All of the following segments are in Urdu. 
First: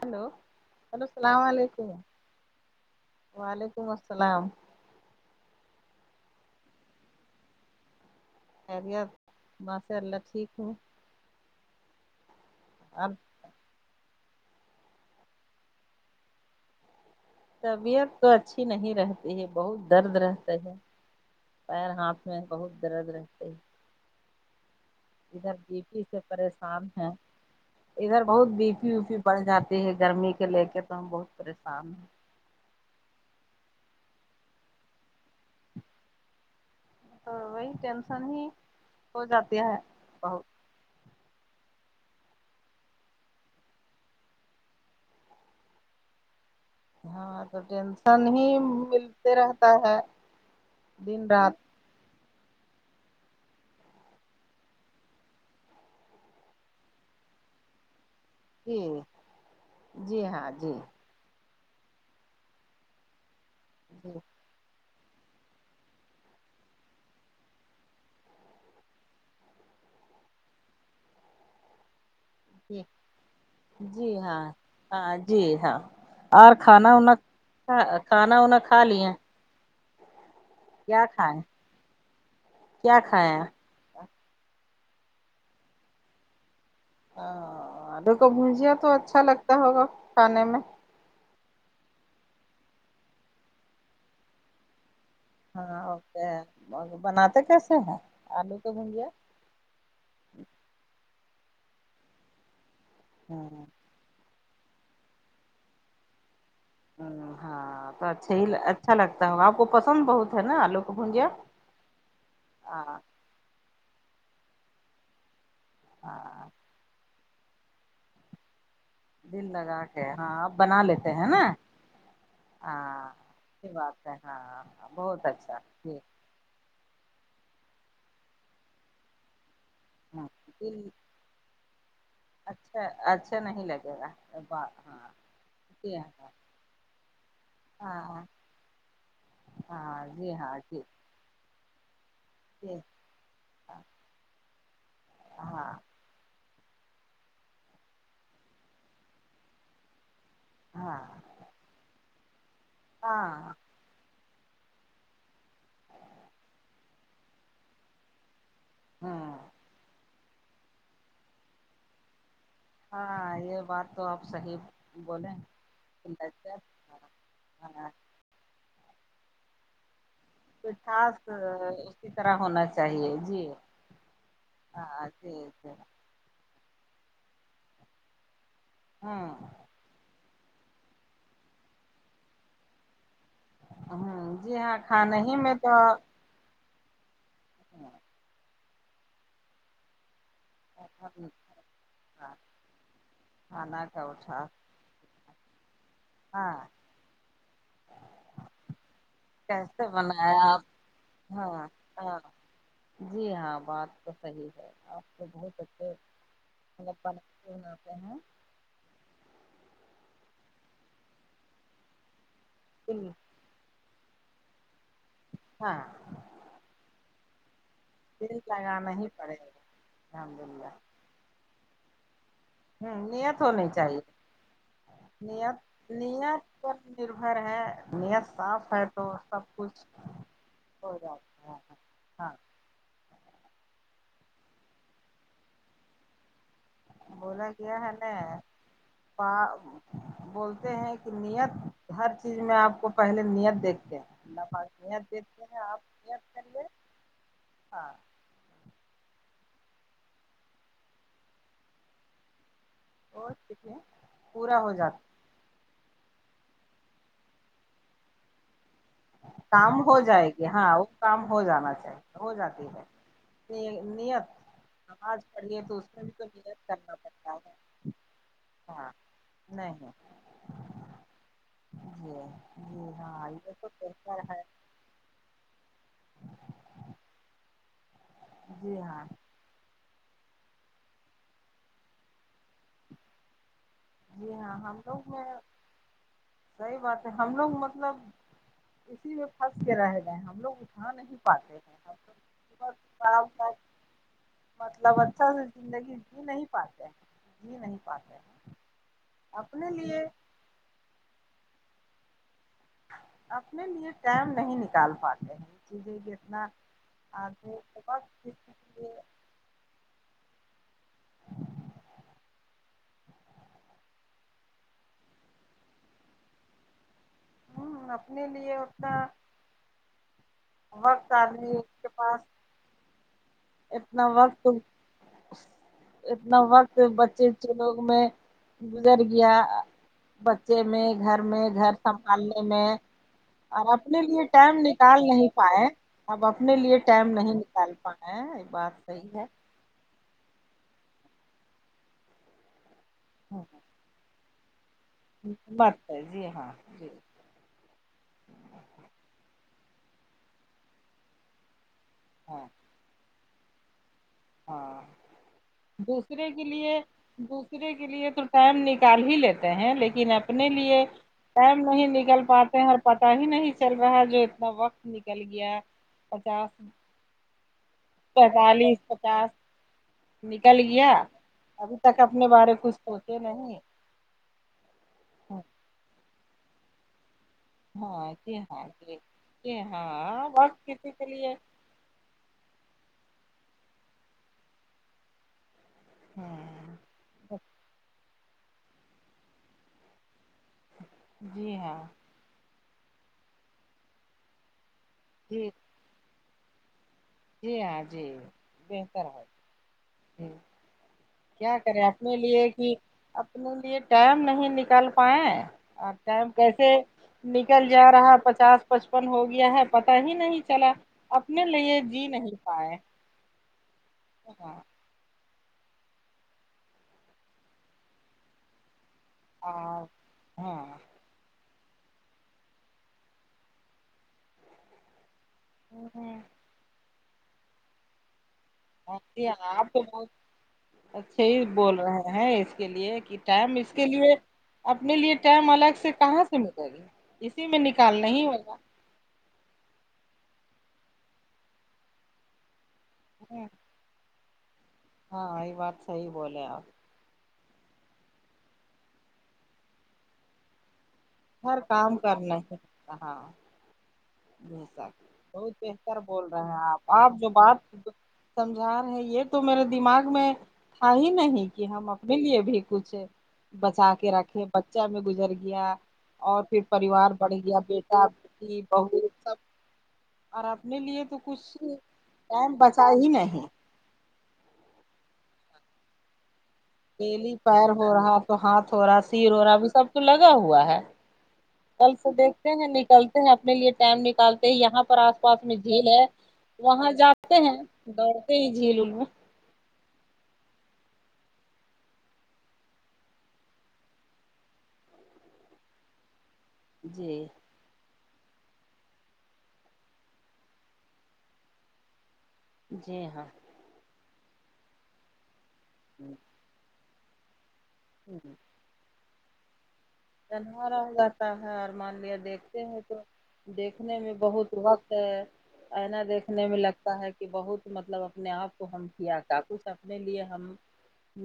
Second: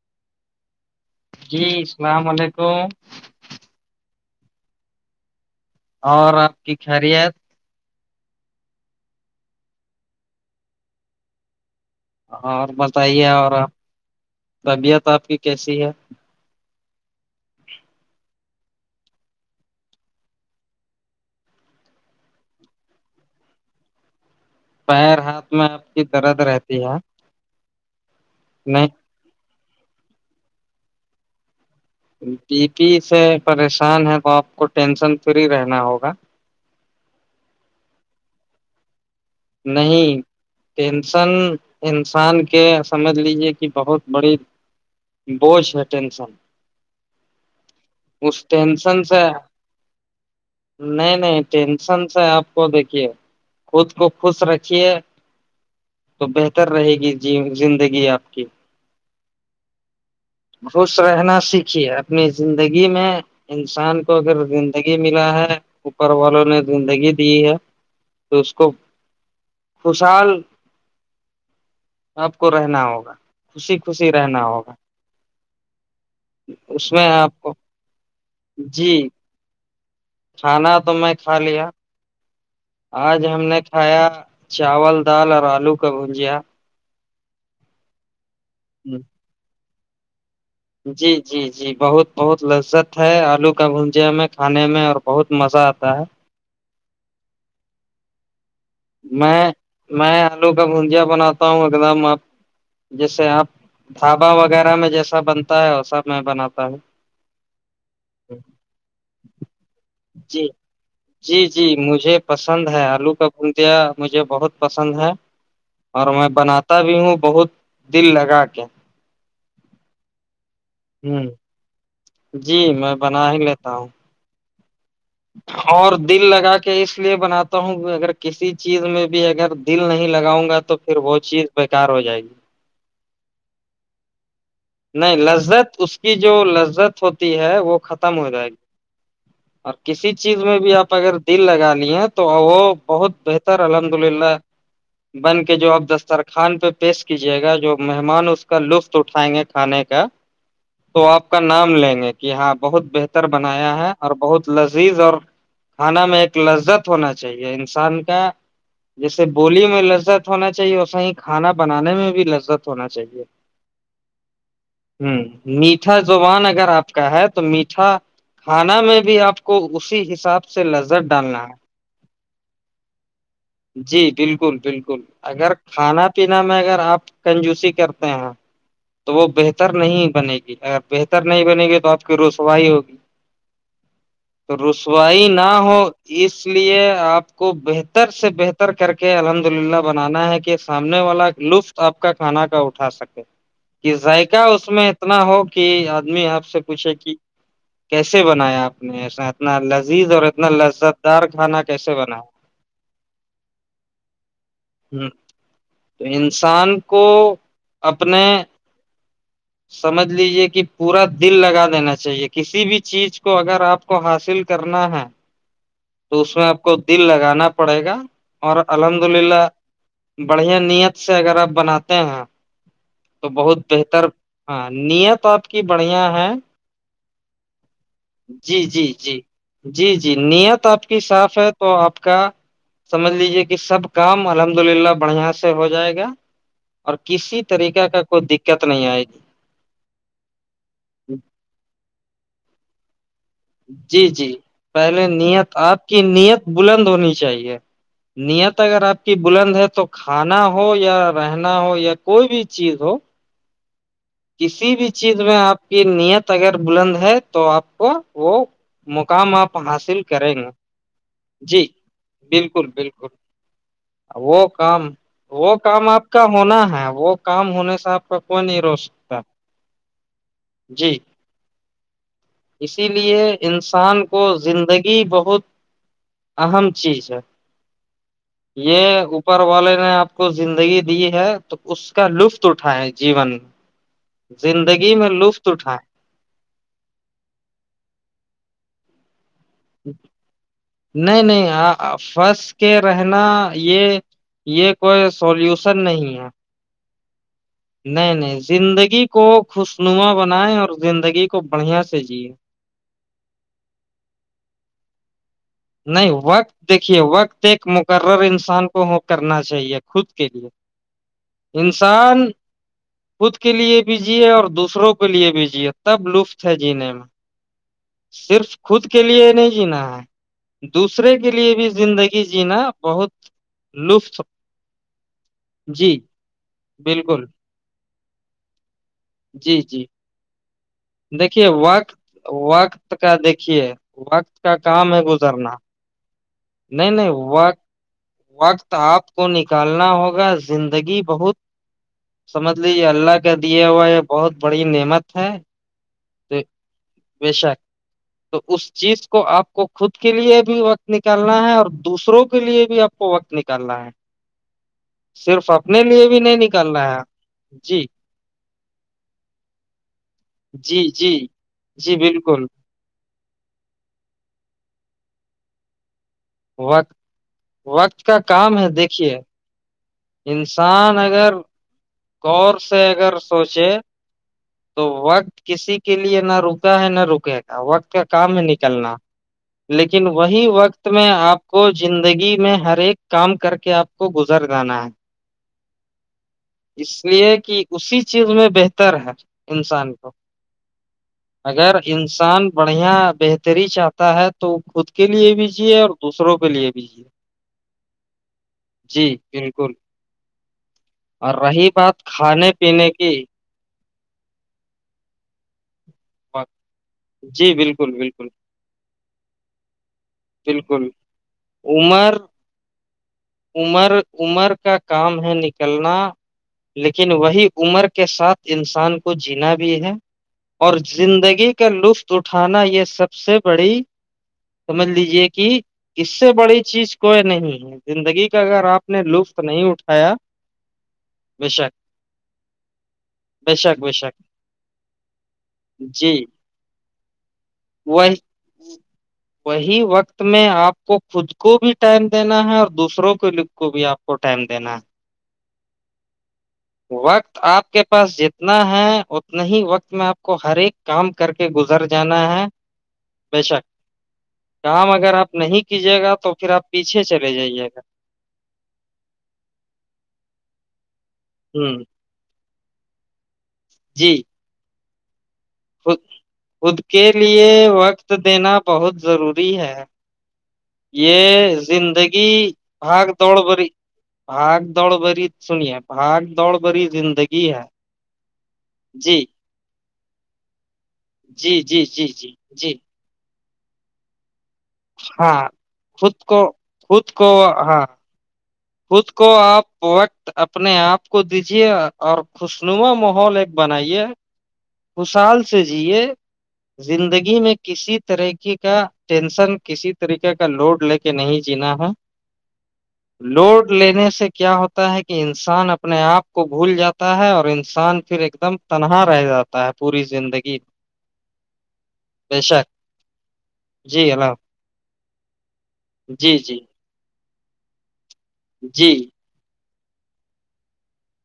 ہلو ہلو السلام جی علیکم السلام علیکم سلام اور آپ کی خیریت خری ار ماس اللہ ٹھیک ہوں ہاں اور اب بتائیے اور طبیعت آپ کی کیسی ہے تبھی ہے کو اچھی نہیں رہتی ہے بہت درد رہتا ہے پیر ہاتھ میں بہت درد رہتے ہے پیر ہاتھ ادھر میں بی آپ پی کی سے درد رہتی پریشان ہے ہیں ادھر بہت بی پی و نہیں پی بڑ جاتی گرمی کے لے کے تو ہم بہت پریشان ہیں بی پی سے پریشان ہے تو آپ کو ٹینشن فری رہنا ہوگا تو وہی ٹینشن ہی ہو جاتی ہے نہیں بہت ٹینشن انسان کے سمجھ لیجے کہ بہت بڑی بوجھ ہے ٹینشن ہاں تو ٹینشن اس ہی ٹینشن سے ملتے رہتا ہے نہیں دن نہیں رات ٹینشن سے آپ کو دیکھیے کود کو خوش رکھیے تو بہتر رہے گی جی زندگی آپ ہی بش رہنا سیکھ د اپنی زندگی میں انسان کو جی اگر گی ملا ہے اوپر والوں نے زندگی دی ہے تو اس کو خوشحال آپ کو رہنا جی ہوگا خوشی جی خوشی رہنا ہاں ہوگا ہاں جی ہاں اور کھانا اس میں وانا آپ کو کھانا وانا کھا جی لیے کھانا تو کیا میں کھا کھائیں لیا کیا آج کھائیں ہم نے کھایا چاول دال اور آلو کا بجیا ہ اد کبویا تو اچھا لگتا ہوگا کھانے میں جی جی جی بہت بہت لذت ہے آلو کا بجیا میں کھانے میں اور بہت مزہ ہاں آتا ہے اوکے بناتے کیسے ہیں آلو کے بھجیا میں میں آلو کا بجیا بنات بتا ہوں ایک دم آپ جیسے آپ ہاں ڈھابا وغیرہ میں جیسا بنتا ہے وسا میں بناتا ہوں ہمم ہاں تو اچھا ہی اچھا لگتا ہے آپ کو پسند بہت ہے جی نا آلوک بجیا جی جی مجھے پسند ہے ہاں آلو کا مجھے بہت پسند ہے اور میں ہاں بناتا بھی ہوں بہت دل لگا کے دل لگا کے ہاں آپ بنا لیتے ہ ہے نا جی میں ہاں بنا ہی لیتا اچھی ہوں [inaudible] اچھا اور دل لگا کے اس لیے بناتا ہوں اگر کسی چیز میں بھی اگر دل نہیں لگاؤں گا تو دل پھر وہ چیز بےیکار ہو جائے گی اچھا اچھا [inaudible] ہاں نہیں لذت اس جی کی ہاں جو لذت ہوتی ہے وہ ختم ہاں ہو جائے گی اور ہاں کسی جی چیز ہاں میں بھی جی آپ اگر دل لگا لی ہیں تو وہ جی بہت بہتر الحمد للہ بن کے جو ہاں اب دسترخان پہ پیش کیجیے گا جو مہمان اس کا لطف اٹھائیں گے کھانے کا ہاں تو آپ کا نام لیں گے کہ ہاں بہت بہتر ہاں بنایا ہے اور بہت لذیذ اور کھانا میں ایک لذت ہونا چاہیے انسان کا جیسے ہوں بولی میں لذت ہونا چاہیے اور صی کھانا بنانے میں بھی لذت ہاں یہ بات تو آپ صحیح ہمم بولیں میٹھا زبان اگر آپ لذت کا ہے تو میٹھا ہاں کھانا میں بھی آپ کو اسی اب سے لذت مٹھاس ڈالنا ہے اس کی طرح ہونا چاہیے جی جی بالکل بالکل ہاں جی اگر جی کھانا پینا میں اگر آپ کنجوسی کرتے ہیں تو وہ ہوں بہتر نہیں بنے گی اگر بہتر نہیں بنےیں گے تو آپ کی روسوائی ہوگی ہوں تو جی ہاں کھانے رسوائی ہی نہ میں تو ہو اس یہ آپ کو بہتر سے بہتر ر کر کے الحمد للہ بنانا ہے کہ کے سامنے والا لطف آپ کا کھانا کا اٹھا سکے کھانا کا ذائقہ اٹھا اس میں اتنا ہو کہ [inaudible] آدمی آپ ہاں سے پوچھے کہ کیسے بنایا آپ نے ایسا اتنا کیسے لذیذ اور بنایا اتنا آپ لذت دار ہاں کھانا کیسے ہاں بنایا جی ہاں بات تو صحیح ہے آپ کو بہت اچھے تو انسان مطلب کو بناتے بناتے ہیں اپنے [inaudible] سمجھ لیجے کہ پورا دل لگا دینا چاہیے کسی بھی دل چیز کو اگر آپ کو حاصل کر کرنا ہے ہاں تو اس میں آپ کو دل لگانا پڑے گا دل اور لگانا الحمد ہی پڑے للہ گا الحمد بڑھیا للہ نیت سے اگر آپ بناتے [inaudible] ہوں تو نیت بہت ہونی چاہیے بہتر ہاں نیت آپ کی نیت بڑھیا ہے نیت پر نربھر ہے نیت جی صاف ہے جی تو جی سب کچھ جی جی نییت آپ ہو کی صاف ہے جاتا تو آپ کا ہاں سمجھ لیجیے کہ کہ سب کام الحمد للہ بڑھیا سے ہو جائے گا اور کسی بولا گیا طریقہ ہے کا نا کوئی دقت نہیں آئے گی بولتے ہیں کہ نییت ہر چیز میں آپ کو پہلے نیت دیکھتے ہیں جی جی اللہ پاک پہلے نیت دیکھتے نییت ہیں آپ کی نیت کریے بلند ہونی چاہیے ہاں نیت اگر آپ کی بلند ہے تو کھانا ہو یا رہنا ہو یا کوئی بھی چیز ہو وہ پورا ہو کسی بھی جاتا چیز میں آپ کی نیت اگر بلند ہے تو آپ کو وہ مقام آپ کام حاصل ہو جائے کریں گی گے ہاں وہ کام ہو جی جانا چاہیے ہو بالکل جاتی بالکل ہے نیت وہ کام نماز وہ پڑھیے تو اس کام میں آپ بھی کا تو نیت ہونا ہے کرنا وہ پڑتا کام ہے ہونے سے آپ کا کوئی نہیں رو ہاں سکتا نہیں جی [inaudible] اسی جی لیے ہاں ان یہ تو انسان کو بہتر ہے زندگی بہت اہم چیز ہے یہ جی ہاں اوپر والے نے آپ کو زندگی دی ہے تو اس کا لطف اٹھائےیں جیون جی میں ہاں ہم زندگی لوگ میں لطف اٹھائیں صحیح بات ہم لوگ مطلب اسی میں پنس کے رہ گئے ہیں ہم لوگ اٹھا نہیں پاتے ہاں پھنس کے رہنا ہیںگ بت یہ یہ مطلب کوئی اچھا سے سولوشن زندگی جی ہے نہیں پاتے ہیں جی نہیں پاتے زندگی کو اپنے لیے خوشنما بنائیں اور زندگی کو کو بڑھیا سے جی اپنے لیے ٹائم نہیں نکال پاتے ہیں نہیں چیزیں اتنا وقت دیکھیے وقت آدمی ایک کے پاس مقرر کسی انسان کے کو ہو لیے کرنا چاہیے خود کے لیے انسان خود کے لیئے بھیجئے اور دوسروں کے لیئے بھی جیئے تب لطف ہے جینے میں ہوں اپنے صرف لیے خود کے اتنا لیے نہیں جینا ہے وقت دوسرے کے لیے آدمی بھی کے پاس زندگی جینا بہت اتنا لطف وقت جی اتنا وقت بالکل بچے چ لوگ میں گزر گیا جی جی بچے میں گھر میں دیکھیے گھر وقت سنبھالنے میں وقت کا اور دیکھیے اپنے لیے وقت ٹائم کا کام نکال ہے نہیں گزرنا پائے اب اپنے لیے ٹائم نہیں نکال پائے یہ بات وقت آپ صحیح ہے کو نکالنا ہوگا زندگی بہت سمجھ اللہ کا دیا ہوا ہے بہت بڑھیا نعمت ہے بات ہے جی ہاں جی بے شک تو اس چیز کو آپ کو خود کے لیے بھی وقت نکالنا ہے اور دوسروں کے ہاں لیے بھی آپ کو وقت نکل کر رہ ہے ہاں صرف اپنے لیے بھی دوسرے نہیں کے لیے نکالنا ہے دوسرے جی کے لیے تو ٹائم نہیں کال ہی لیتے ہیں لیکن لن اپنے لیے جی جی ٹائم نہیں جی نکل بالکل پاتے اور پتاہ ہی نہیں چل رہا جو اتنا وقت نکل گیا پچاس وقت وقت کا کام ہے پینتالیس دیکھیے پچاس نکل گیا انسان اگر ابھی تک اپنے بارے غور کچھ سے اگر سوچے نہیں سوچے تو وقت کسی کے لیے نہ رکا ہے نہ رکے وقت کا ہاں کام جی میں ہاں نکلنا جی جی لیکن ہاں وہی وقت کسی کے میں لیے آپ کو زندگی میں ہر ایک کام کر کے آپ کو گزر جانا ہے ہاں اس لیے کہ اسی اس چیز میں بہتر ہے انسان کو جی اگر ہاں انسان بڑھیا بہتری چاہتا ہے تو خود کے لیے بھی جی چیے اور دوسروں بلیے بھیی ہے جی ہاں جی بہتر ہے بالکل ج [inaudible] اور رہی بات کھانے پینے کی یہ ٹائم نہیں نکال پائائے اور ٹائم کیسے جی نکل جا بالکل رہا ہے بالکل پچاس پچپن ہو گیا ہے پتا ہی نہیں چلا بالکل اپنے لیےے ج [unintelligible] جی عمر نہیں پائے عمر عمر ہاں کا کام ہے نکلنا لیکن وہی عمر کے ساتھ انسان کے کو جینا بھی ہے ہاں اور زندگی کا لطف اٹھانا یہ سب سے بڑی سمجھ لی یہ [unintelligible] کہ اس سے ہاں بڑی چیز کوئی نہیں زندگی کا اگر آپ نے ی لطف آپ نہیں تو بہت اٹھایا اچھے ہی بے شک بول رہے ہیں اس کے لیے کہ ٹائم بے اس شک کے بے لیے شک اپنے لیے ٹائم الگ سے جی کہاں سے ملے گی [unintelligible] اسی میں نکال وہی نہیں ہوگا [unintelligible] وہی وقت میں آپ کو خود کو بھی ٹائم دینا ہے اور دوسروں کے لکھ کو بھی آپ [unintelligible] کو ٹائم دینا ہاں یہ بات صحی بولے آپ [unintelligible] وقت آپ کے پاس جتنا ہے اتنا ہی وقت میں آپ کو ہر ایک کام کر کے ہر گزر کام جانا کرنا ہے رہاں بے شک جسا کام اگر آپ بہت نہیں بہتر کیجیے گا بول تو رہے پھر ہیں آپ پیچھے آپ جو چلے بات جائیے گا سمجھا رہے ہیں یہ تو میرے دماغ میں [inaudible] ہ ہی نہیں کہ ہوں ہم اپنے لیے بھی [unintelligible] پچھے [unintelligible] بچا کے رکھے با میں گزر گیا [unintelligible] خد اور پھر خود کے پریوار بڑھ لیے گیا بیٹا وقت دینا بیٹی بہو بہت سب ضروری ہے اور اپنے لیے تو یہ کچھ زندگی ٹائم بچا بھاگ ہی دوڑ نہیں بھری بھاگ دوڑ بھری سنیے پہاڑ پیلی پیر ہو رہا تو ہاتھ ہو رہا جی سیر ہو رہا ابھی سب [inaudible] تو لگا ہوا ہے جی جی کل جی سے جی دیکھتے ہیں جی نکلتے ہیں لیے ٹائم نکال یہاں پر آس ہاں پاس میں جھیل ہے خود کو وہاں خود کو جاتے ہیں ہاں دوڑتے ہی جھیل ان میں خود کو آپ وقت اپنے آپ آپ کو دیجیے اور خوشنما ماحول ایک بنائیے خوشال سے جیے جی زندگی میں کسی طریقے کا ٹینشن کسی طریقے کا لوڈ لے کے نہیں جینا ہے جی ہاں لوڈ لینے سے کیا ہوتا ہے کہ انسان اپنے ہ آپ کو بھول جاتا ہے اورنج انسان پھر ایک دم تنہا رہ جاتا ہے پوری زندگی تنہا رہ جاتا ہے اور مان لیا بے دیکھتے شک ہیں تو دیکھنے جی میں اللہ بہت وقت ہے اینا جی دیکھنے میں جی لگتا ہے کہ بہت مطلب اپنے آپ کو ہم جی کیا تھا کچھ اپ اپنے لیے ہم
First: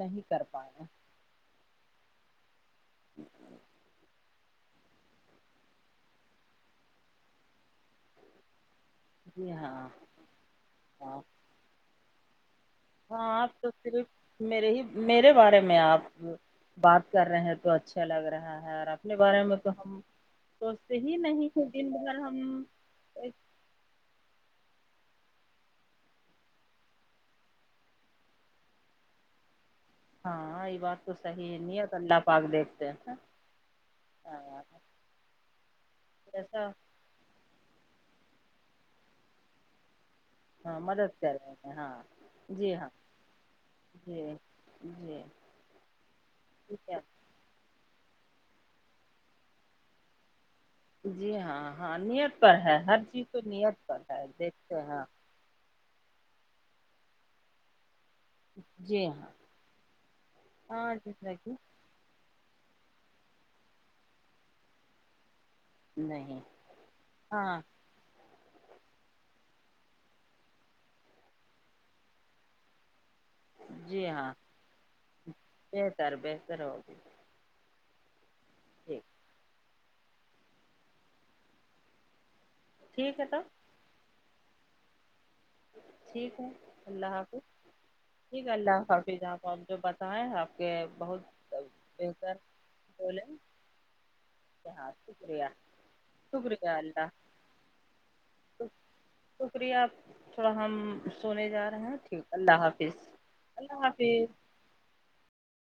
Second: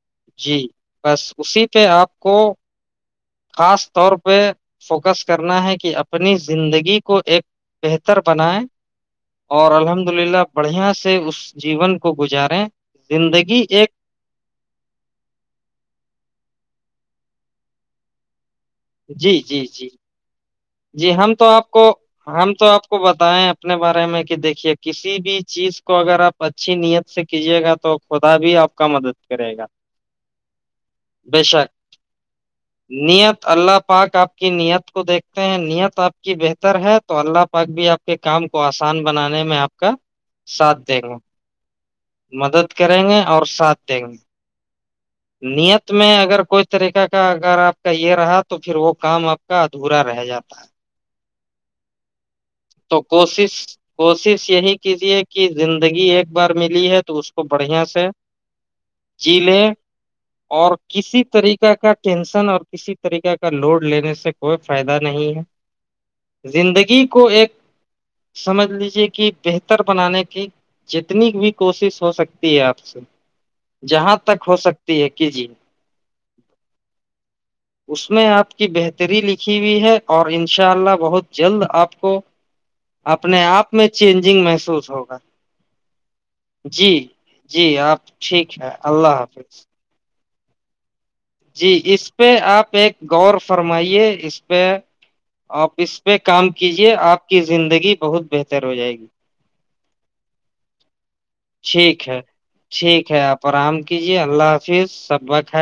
نہیں کر جی پائے بس اسی پہ آپ کو خاص طور پہ فوکس کرنا ہے کہ اپنی زندگی کو ایک بہتر بنائے جی اور ہاں الحمد للہ بڑھیا سے ہاں اس جیون کو گزارے ہاں تو صرف میرے ہی میرے بارے میں آپ بات کر رہے ہیں تو اچھا لگ رہا ہے اپنے جی بارے میں جی تو جی ہم سوچتے جی ہی ہم تو نہیں کہ آپ کو دن بھر ہم تو آپ کو بتائیں اپنے بارے میں کہ دیکھیے کسی بھی چیز کو اگر آپ اچھی نیت سے کیجیے گا تو خدا بھی آپ کا مدد کرے گا ہاں یہ بات تو بے صحیح شک نہیں ہے لہا پاک دیکھتے نیت اللہ پاک آپ کی نیت کو دیکھتے ہیں نیت آپ کی ایسا بہتر ہے تو اللہ پاک بھی آپ آپ کے کام کو آسان بنانے میں آپ کا ساتھ ہاں دیں گے مدد کر رہے ہیں ہاں مدد جی ہاں کریں گے اور ساتھ دیں گے جی جی نیت میں اگر کوئی ٹھیک ہے طریقہ کا اگر آپ کا یہ رہا تو پھر وہ کام آپ کا ادھورا رہ جاتا ہے جی ہاں ہاں نییت پر ہے ہر تو چیز کو کوشش نیت پر ہے کوشش یہی دیکھتے ہیں کیجیے کہ زندگی ایک بار ملی ہے تو اس کو بڑھیا سے جی میں اور ہاں جس کسی میں کہ طریقہ کا ٹینشن اور کسی طریق کا لوڈ لینے سے کوئی فائدہ نہیں نہیں ہے زندگی کو ایک ہاں سمجھ لیجے کہ بہتر بنانے کی جتنی بھی کوشش ہو سکتی ہے آپ سے جی جہاں ہاں تک ہو سکتا بہتر بہتر ہوگی اس میں آپ کی ٹھیک بہتری لکھی ہوئی ہے اور انشاء اللہ بہت جلد آپ کو ٹھیک ہے تب اپنے آپ میں چینج جنگ محسوس ہوگا ٹھیک ہے جی اللہ حافظ ٹھیک ہے اللہ حافظ آپ آپ جو ب آپ کے بہت جی اس بہتر پہ آپ ایک بولے غور فرمائیے اس پہ ہاں شکریہ آپ اس پہ کام شکریہ کیجیے اللہ آپ کی زندگی بہت بہتر ہو جائے گی شکریہ تھوڑا ہم سونے جا رہے ہیں ٹھیک ہے اللہ حافظ ٹھیک ہے آپ آرام اللہ کیجیے حافظ اللہ حافظ سب ب